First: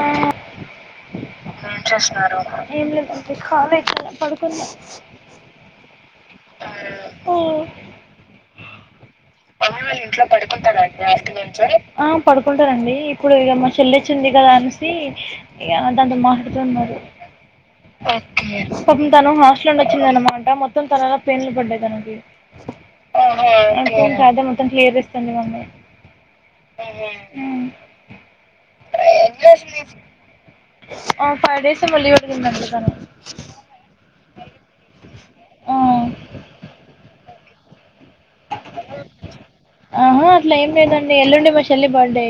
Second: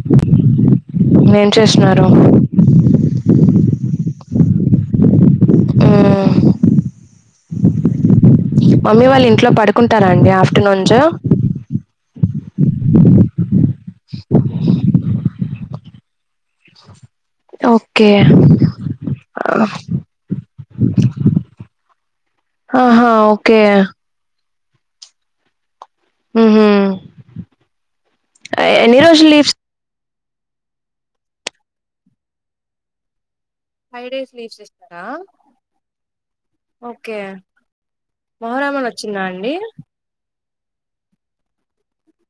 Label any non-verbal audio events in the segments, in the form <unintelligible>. ఆ ఏం చేస్తున్నారు ఏం లేదు ఖాళీ పడు కున్నాం మ్ ఈ మమ్మీ వాళ్ ఆ పడుకుంటారండి ఇప్పుడు ఇల్ల మ చెల్లి వచ్చింది కదా అనేసి దాంతో మాట్లాడుతున్నారు ఓకే పాపం తను హాస్టల్ నుండి వచ్చిందన్నమాట మొత్తం తలలా పెన్లు పడ్డాయి తనకి ఆహా ఓకే <unintelligible> త్తం క్లియర్ చేస్తుంది మమ్మీ మ్హూ. లిఫ్స్ ఆ ఫైవ్ డేస్ ఏమో లీవ్లుందంట తను ఫైవ్ డేస్ లీవ్స్ ఇస్తరా ఆ ఓకే మొహరామని వచ్చిందా అండి ఆ అట్ల ఏం లేదండి ఎల్లుండి మా చెల్లి బర్త్డే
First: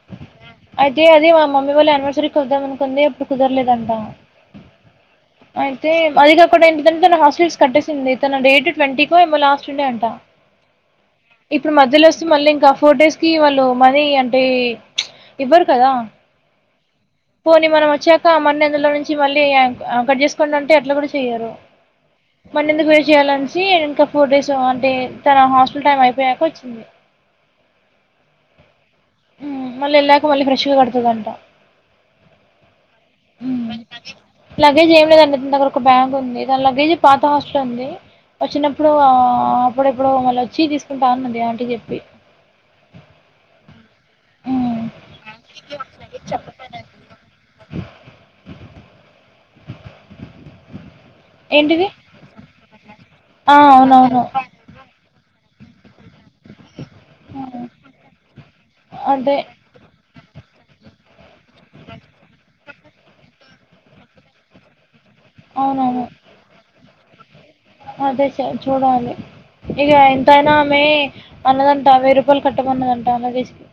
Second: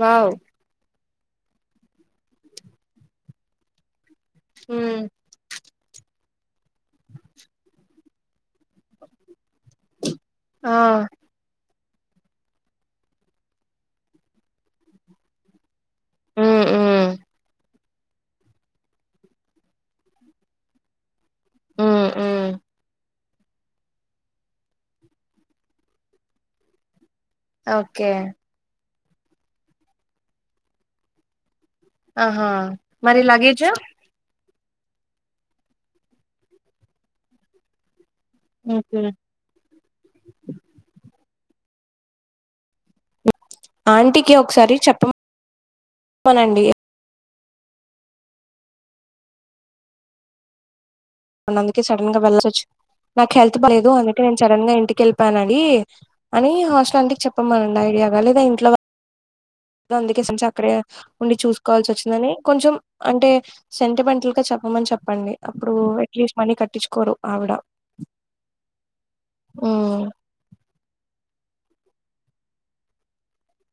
వావ్ అయితే అది మా మమ్మీ వాళ్ళ ఆనివర్సరీకి వద్దాం అనుకుంది అప్పుడు కుదరలేదంట మ్మ్. అ యితే అది కాకుండ ఏంటిదంటే తన హాస్టల్స్ కట్టేసింది తన డేట్ ట్వంటీ కో ఏమో లాస్ట్ డే అంట ఆ ఇప్పుడు మధ్యలో వస్తే మళ్ళీ ఇంకా ఫోర్ డేస్ కి వాళ్ళు మనీ అంటే ఎవ్వరు కదా మ్మ్, మ్మ్, పోని మనం వచ్చాక మన్ని అందులో నుంచి మళ్ళీ కట్ చేసుకోండి అంటే అట్లా కూడా చెయరు మ్మ్, మ్మ్. మన్నఎందుకు వేస్ట్ చేయాలనేసి ఇంకా ఫోర్ డేస్ అంటే తన హాస్టల్ టైమ్ అయిపోయాక వచ్చింది ఓకే మళ్ళీ ఎళ్లాక మళ్ళీ ఫ్రెష్ గా కడుతదంట ఆహా మరి లగేజు మ్మ్. లగేజ్ ఏం లేదండి దని దగ్గర ఒక బ్యాగ్ ఉంది దాని లగేజ్ పాత హాస్టల్ లో ఉంది వచ్చినప్పుడు ఓకే. ఆ అప్పుడు ప్పుడో మళ్ళవచ్చి తీసుకుంటా అన్నది ఆంటి కి చెప్పి ఆంటీకి ఒకసారి చెప్పమనండి <inaudible> ందుకే ఏంటిది సడన్ గా వెళ్ళచ్చు నాకు ఆ హెల్త్ బాలేదు అందుకే అవునవును నేను సడన్ గా ఇంటికెళ్ చెప్పానడి అని హాస్టల్ అంటికి చెప్పమనండి ఐడియాగా లేదా ఇంట్లో అదే అందుకే సించ్ అక్కడే ఉండి చూసుకోవాల్సి వచ్చిందని కొంచెం అంటే సెంటిమెంట్లుగా చెప్పమని చెప్ప చెప్పండి అప్పుడు అవునవును అట్లీస్ట్ మనీ కట్టిచుకోరు ఆవిడ ఉమ్ ఇగా ఎంతయినా ఆమెఅన్నదంట వెయ్యి రూపాయలు కట్టమన్నదంట లగేజ్ కి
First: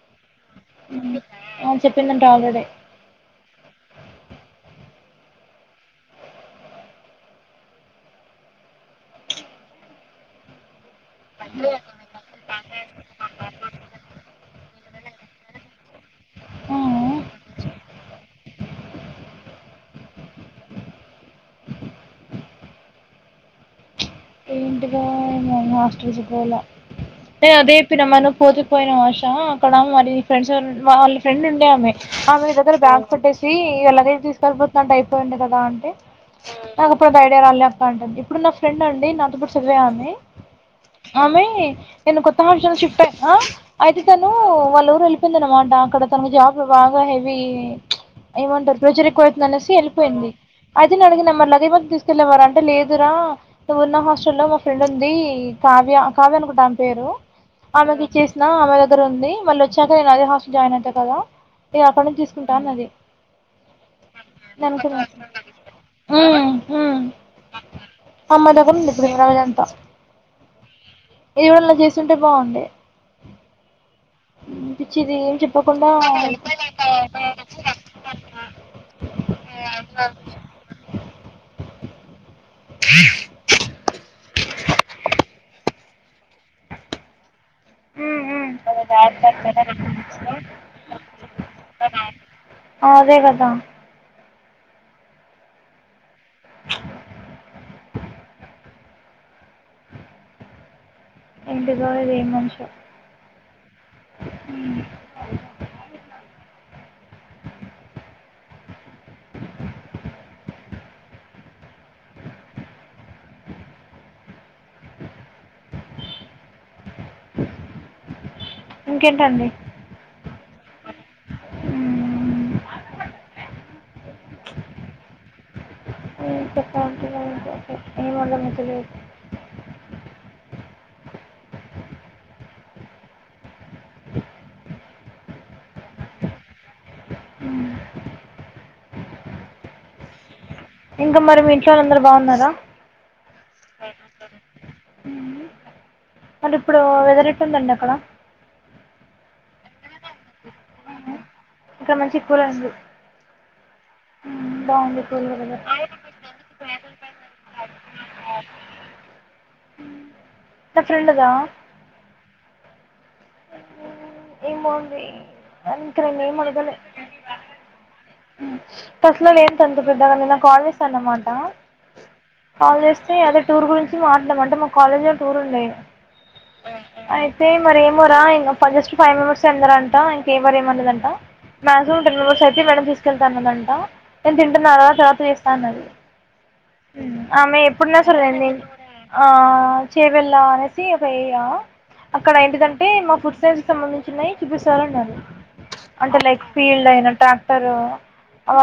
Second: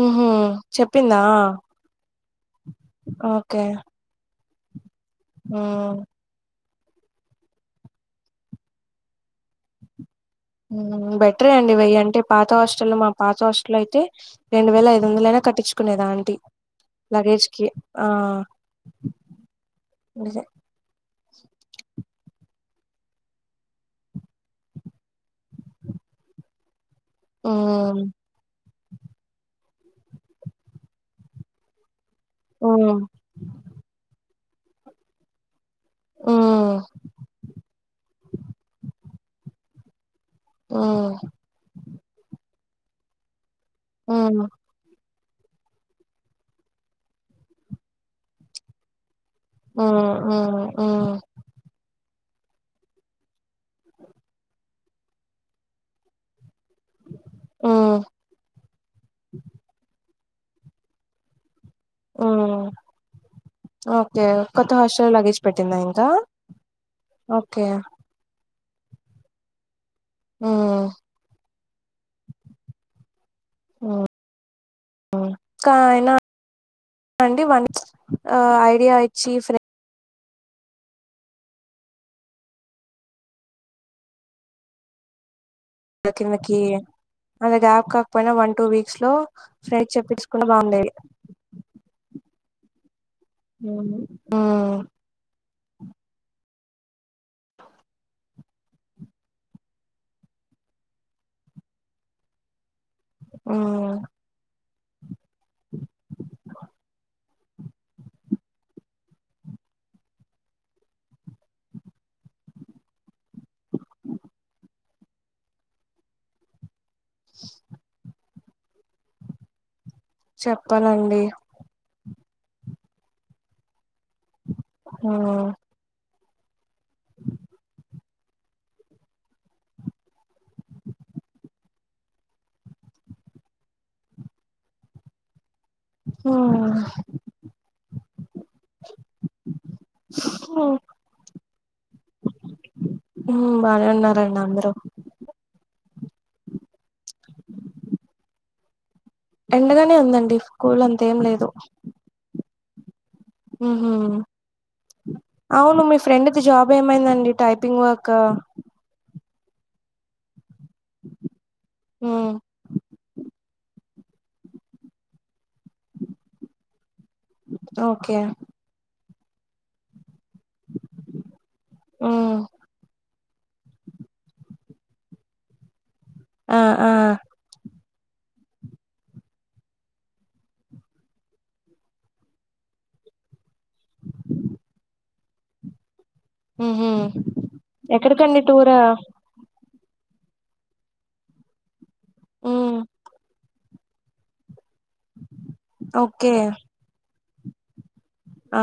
ఉహూ చెప్పిందా ఆ చెప్పిందంట ఆల్రెడీ ఓకే ఉమ్ బెటరే అండి వెయ్యి అంటే పాత హాస్టల్లో మా పాత హాస్టల్ అయితే రెండు వేల ఐదు వందలైనా కట్టిచుకునేది ఆంటీ ఆ లగేజ్ కి ఆ ఇజే ఏంటిదో ఏమో మా హస్టల్ కి పోలే నే ఉమ్ అదే చెప్పిన మరి నువ్వు పోతే పోయిన వర్షా అక్కడ మరి ఫ్రెండ్స్ వాళ్ళ ఫ్రెండ్ ఉండే ఆమె ఆ మీ దగ్గర ఉమ్ బ్యాగ్ పెట్టేసీ ఇ లగేజ్ తీసుకెళ్లిపోతాంటె అయిపోయిండె కదా ఉమ్ నాకుప్పుడు అది ఐడియా రాలే అక్క అంటంది ఇప్పుడు నా ఫ్రెండ్ అండి నాతో పాటు చదివేఆమి హ్మ్ ఆమె నేను కొత్త హాస్టల్ షిఫ్ట్ అయినా అయితే హ్మ్ తనూ వాల్లూరు వెళ్ళిపో యిందనమాట అక్కడ తన జాబ్ బాగా హెవీ ఏమంటారు ప్రెజర్ ఎక్కువ యితింది అనేసి హ్మ్ ఎళ్ళిపోయింది హ్మ్ అయితే హ్మ్ నేనడిగిన మరి లగేజ్ మొత్తం తీసుకెళ్ళలేవా అంటే లేదురా నువ్వు ఉన్న హస్ట్ స్టల్ లో మా ఫ్రెండ్ ఉంది కావ్య కావ్యనికి ఒక డామ్ పేరు హ్మ్ ఆమెకి ఇచ్చేసిన ఆమె దగ్గర ఉంది మళ్ళీ వచ్చాక నేను అదే హాస్టల్ లో జాయిన్ అవుతా కదా నే అక్కడ నుంచి తీసుకుంటా హ్మ్. అన్నది ఓకే నేను కొత్త అనుకున్నా హాస్టల్ లొ లగేజ్ పెట్టిందా ఇంకా ఓకే అమ్మ దగ్గర ఉండిద్ది మయి రోజంతా మ్ <unintelligible> చేస్తుంటే బాగుండి మ్ అనిపించిది ఏం చెప్పకుండా అండి వన్ ఐడియా ఇచ్చి ఫ్రె కి మకిీ అంత గ్యాప్ కాకపోయినా వన్ టూ వీక్స్ లో ఫ్రైడ్ చెప్పిచ్చుకున్నా బావుండేది ఆ అదే కదా మ్ ఏంటి దో ఏం మనిషో మ్ ఉ ఇంకేంటండి చెప్పాలండి మ్ మ్ ఏం చెప్పాలి తెలియటలేదు ఏమి అర్ధమైతే లేదు ఆ ఇంకా మరి మీ ఇంట్లో వాళ్ళు అందరు బావున్నారా మ్ బానే ఉన్నారండి అందరూ అంటె ఇప్పుడు వెదర్ ఎట్టుందండి అక్కడ ఎండగానే ఉందండి కూల్ అంతేమి లేదు ఇంకా మంచిక్కూలే ఉంది మ్ హుమ్ బాగుంది కూల్ వెదర్ అవును మీ ఫ్రెండ్ ది జాబ్ ఏమైందండి టైపింగ్ వర్క్ మ్ మీ ఫ్రెండ్ దా హ్మ్ ఏమో ఆండీ అంత నెనేమి అడగలె ఓకే అట్లా ఏం తంత పెద్దగా నేనాకు కాల్ చేస్తా అన్నమాట హ్మ్ కాల్ చేస్త అ అదే టూర్ గురించి మాట్లాడమంటే మా కాలేజ్ లో టూర్ ఉండ ఆ ఆ అయితే మరేం ఎమో రా ఇంగ జస్ట్ ఫైవ్ మెంబెర్స్ అన్నారంట ఇంక ఎవరు ఏమన్నలేదంటా మాక్సిమం టెన్ర్స్ అయితే మే తీసుకెళ్తా అన్నద అంటా నేను తింటున్నా కదా తవాత వస్తానున్నది ఊహూ <unintelligible> ఆమె ఎప్పుడున్నా <unintelligible> ఎక్కడికండి చరంది టూర్ ఆ చేవెల్ళ అనేసి ఒక ఏరియా అక్కడ హ్మ్ ఏంటిదంటే మా ఫుడ్ సైన్స్ సంబంధించినయి చూపిస్త <unintelligible> చాలండ అంటే ఓకే లైక్ ఫీల్డ్ అయిన ట్రాక్టరు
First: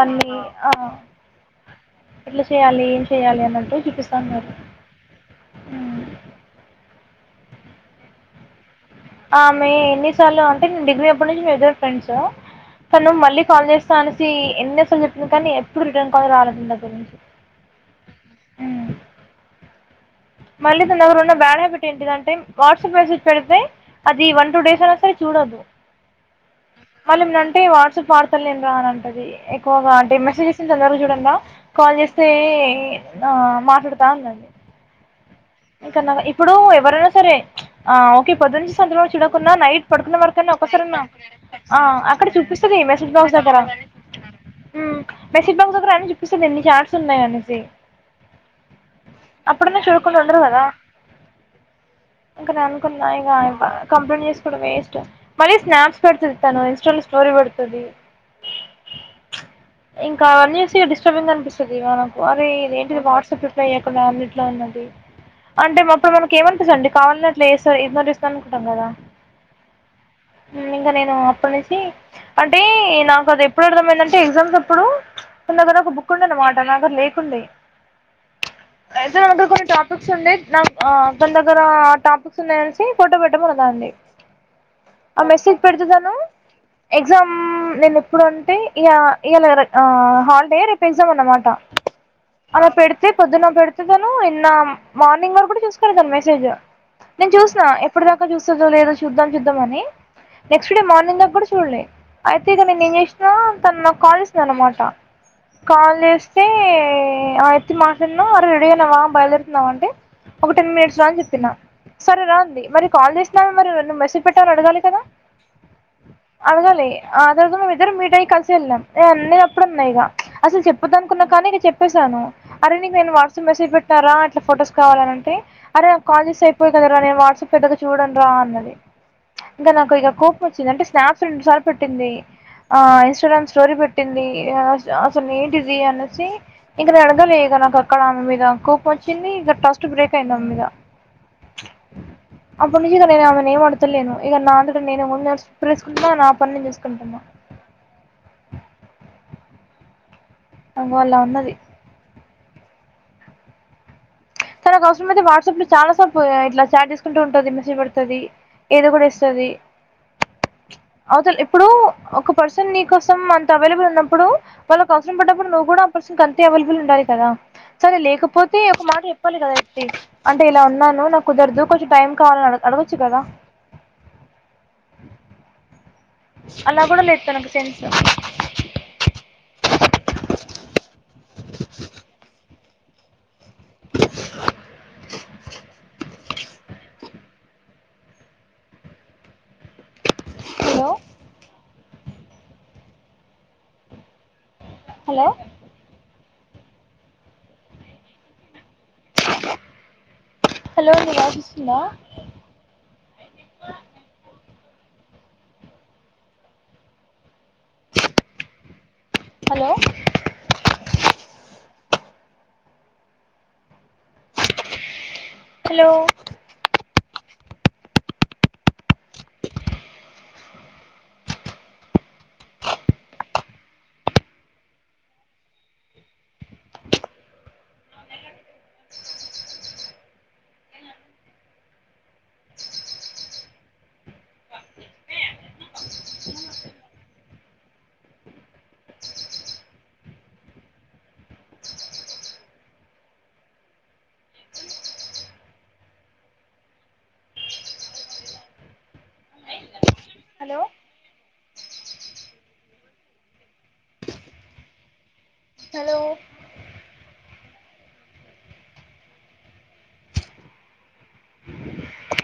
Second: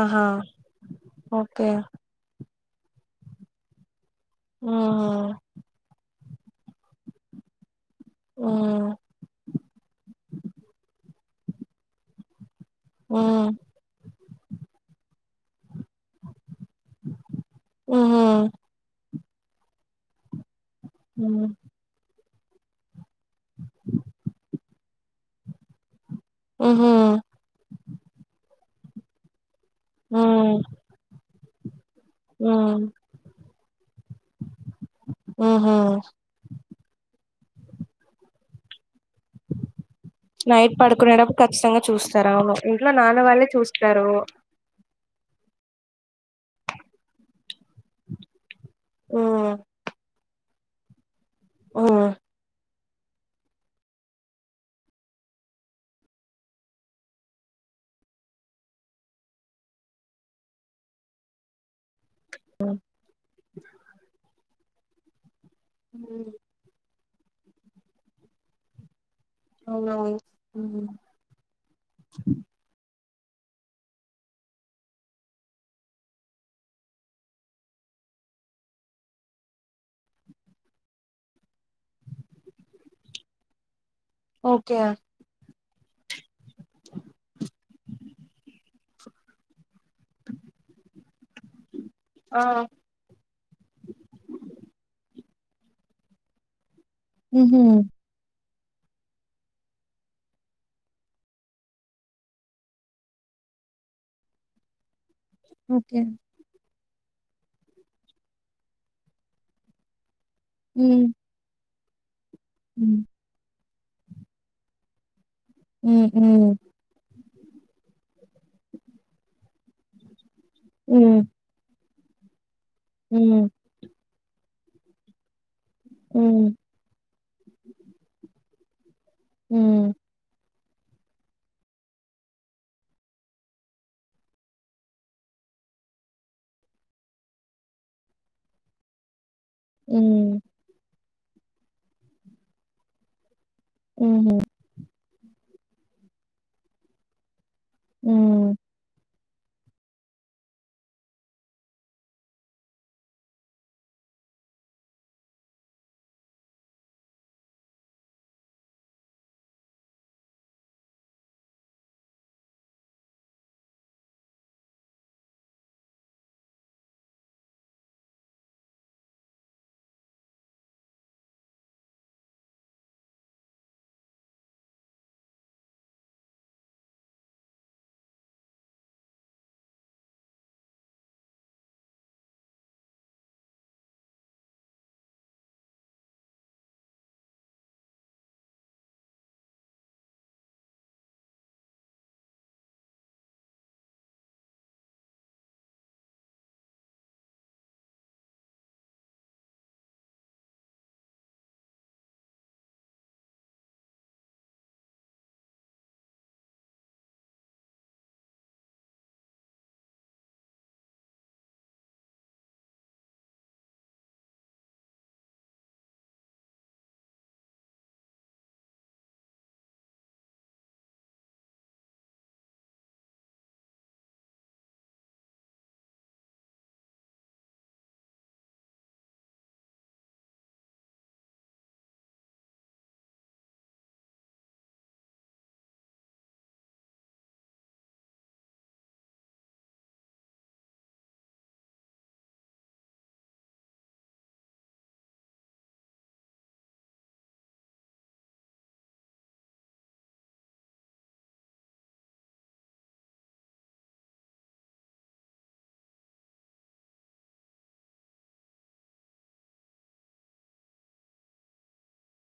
ఆహా ఆ ఓకే ఎట్లా చేయాలి ఏమ్ చేయాలి అన్నట్టు చుపిస్త హ హమ్ ఉం ఆ మీ ఎన్నిసార్లు అంటే నేను డిగ్రీ అప్పటి నుంచి మీ ఇద్దరు ఫ్రెండ్స్ తను మళ్ళీ హ్మ్ కాల్ చేస్తా అనేసి ఎన్నో సార్లు చెప్పింది కానీ ఎప్పుడు రిటర్న్ కాల్ రాలేదు గురించి ఆహా ఉమ్. మళ్ళీ తన దగ్గర ఉన్న హ్మ్ బ్యాడ్ హ్యాబిట్ ఏంటి అంటే వాట్సాప్ మెసేజ్ పెడితే అది వన్ టూ డేస్ అ చూడదు ఊహూ మల్లి ఏమైనా అంటే వాట్సాప్ వాడతలేను రా అంటాధి గా అంటే మెసేజ్ హ్మ్ చేసింది <unintelligible> అందర చూడండి కాల్ చేస్తే హ్మ్ ఆ మా తిడతా ఉన్నది ఊహూ ఇంకా ఇప్పుడు ఎవరైనా సరే ఆ ఓకే పొద్దున్ చూడకున్నా నైట్ పడుకున్న వరకన్నా నైట్ ఒకసారి అన్నా పడుకునేటప్పుడు ఖచ్చితంగా అక్కడ చూపిస్తది మెసేజ్ బాక్స్ దగ్గర సరు ఉమ్ మెసేజ్ బాక్స్ దగ్గర అని చూపిస్తుంది ఎన్ని ఛాట్స్ ఉన్నాయి అనేసి హ్మ్ అప్పుడున్న చూ అద్రు హ్మ్ <unintelligible> కద కున్నాయి గా కంప్లైంట్ చేసుకోవడం వేస్ట్ మళ్ స్నాప్స్ పెడుతది తను ఇంస్టా లో స్టోరీ పెడుతది ఇంకా అనేసి డిస్టర్బింగ్ అనిపిస్తది మనం మరి ఇది హ్మ్ ఏంటిది వాట్సాప్ రిప్లై ఇయకుండా మ్యూట్ లో ఉన్నది అంటే అప్పుడు మనకి ఏమనిపిస్తుందండి కావాలని అట్లా ఏన్నట్ <unintelligible> ఇస్తుా అనుకుంటాం కదా అవునవును హ్మ్ ఇంకా నేను అప్పటి నుంచి అంటే నా అది ఎప్పుడు అర్థం అయిందంటే ఎగ్జామ్స్ అ ప్పుడు ఉన్నా కద ఒక బుక్ ఉండే అన్నమాట నాకు అది లేకుండే ఐజగ్ <unintelligible> అందుకుట ఉండే నా ఆ తన దగ్గర టాపిక్స్ ఉన్నాయి అనేసి ఫోటో పెట్టమంది అండి ఓకే పెడుతున్నాను ఎగ్జామ్ నేను ఎప్పుడు అంటే ఇగా ఇలా ఆ హాలిడే రేపు ఎగ్జామ్ అన్నామాట ఆ అమె పెడితే పొద్దున్న పెడితే నేను నిన్న మార్నింగ్ వరకు కూడా చూసుకులే తను మెసేజ్ నేను ఊహూ చూసిన ఎప్పటిదాకా చూస్తదో లేదో చూద్దాం చూద్దామని నెక్స్ట్ డే మార్నింగ్ దాక కూడా చూడలే అయితే ఇక నేను ఏం చేసిన తన నాకు కాల్ చేసింది అనమాట కాల్ ఓకే చేస్తే ఆ ఎత్తి మాట్లాడిన అ రెడి అయినావా బయలుదేరుతున్నావ అంటె ఒక టెన్ మినిట్స్ హ్మ్ రా అని చెప్పిన సరే రా ఉంది మరి హ్మ్. కాల్ చేసినా మరి మెసెజ్ పెట్టా అడగాలి కదా హ్మ్. హ్మ్. అడగాలి ఆ రోజు మేము ఇద్దరం మీటయి కలిసి వెళ్ళాం నే అన్న అప్పుడు ఉన్నాయిగ అసలు హ్మ్. చెప్పదునుకున్నా కానీ ఇక చెప్పేసాను అరే నీకు నేను హ్మ్. వాట్సాప్ మెసేజ్ పెట్టినారా ఫొటోస్ కావాల అంటే అరే కాల్ చేసి హ్మ్. అయిపోయి కదరా నేను వాట్సాప్ పెద్దగా చూడన్ రా అన్నది ఇంగ హ్మ్. నాకు ఇగ కోపం వచ్చింది అంటే స్నాప్స్ రెండు సార్లు పట్టింది ఆ ఇన్స్టాగ్రామ్ స్టోరీ పెట్టింది అసలు ఏంటిది అనేసి ఇంకా నేన్ అడగాలే నాకు అక్కడ ఆమె మీద కోపం వచ్చింది ట్రస్ట్ బ్రేక్ అయింది హ్మ్. దాని మీద అప్పుడు నుంచి నిజ నేం అడతలేను ఇగ హుహు. హ్మ్. నా అంతట నేను ముందు నపేసుకుంటున్నా నా పని నేను చేసుకుంటున్నా హ్మ్. అగో అలా ఉన్నది తనకు అవసరం అయితే వాట్సాప్ లో చాలా సార్లు ఇట్లా చాట్ చేసుకుంటూ ఉంటది మెసేజ్ పెడుతది ఏదో ఒకటి ఇస్తది అవుతల ఇప్పుడు ఒక పర్సన్ నీ కోసం అంత అవైలబుల్ ఉన్నప్పుడు వాళ్ళకు బట్ డప్పుడు నువ్వు కూడా ఆ పర్సన్ కి అంతే అవైలుబుల్ ఉండాలి కదా సరే లేకపోతే ఒక మాట చెప్పాలి కదా ఎంటి అంటే ఇలా ఉన్నాను నాకు కుదరదు కొంచం టైం కావాలని అడగచ్చు కదా అలా కూడా లేదు తనకు sense hello hello hello voice వస్తుందా hello hello hello hello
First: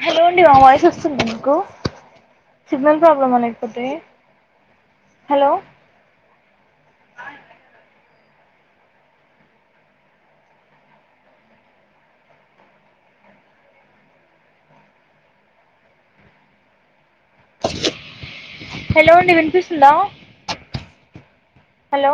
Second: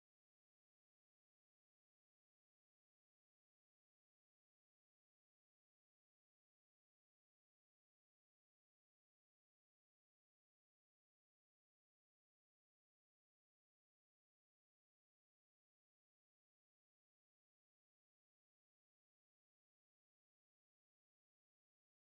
hello అండి నా వాయిస్ వస్తుద మీకు సిగ్నల్ ప్రాబ్లమ్ ఆ లేకపోతే హలో హలో అండి వినిపిసుంద హలో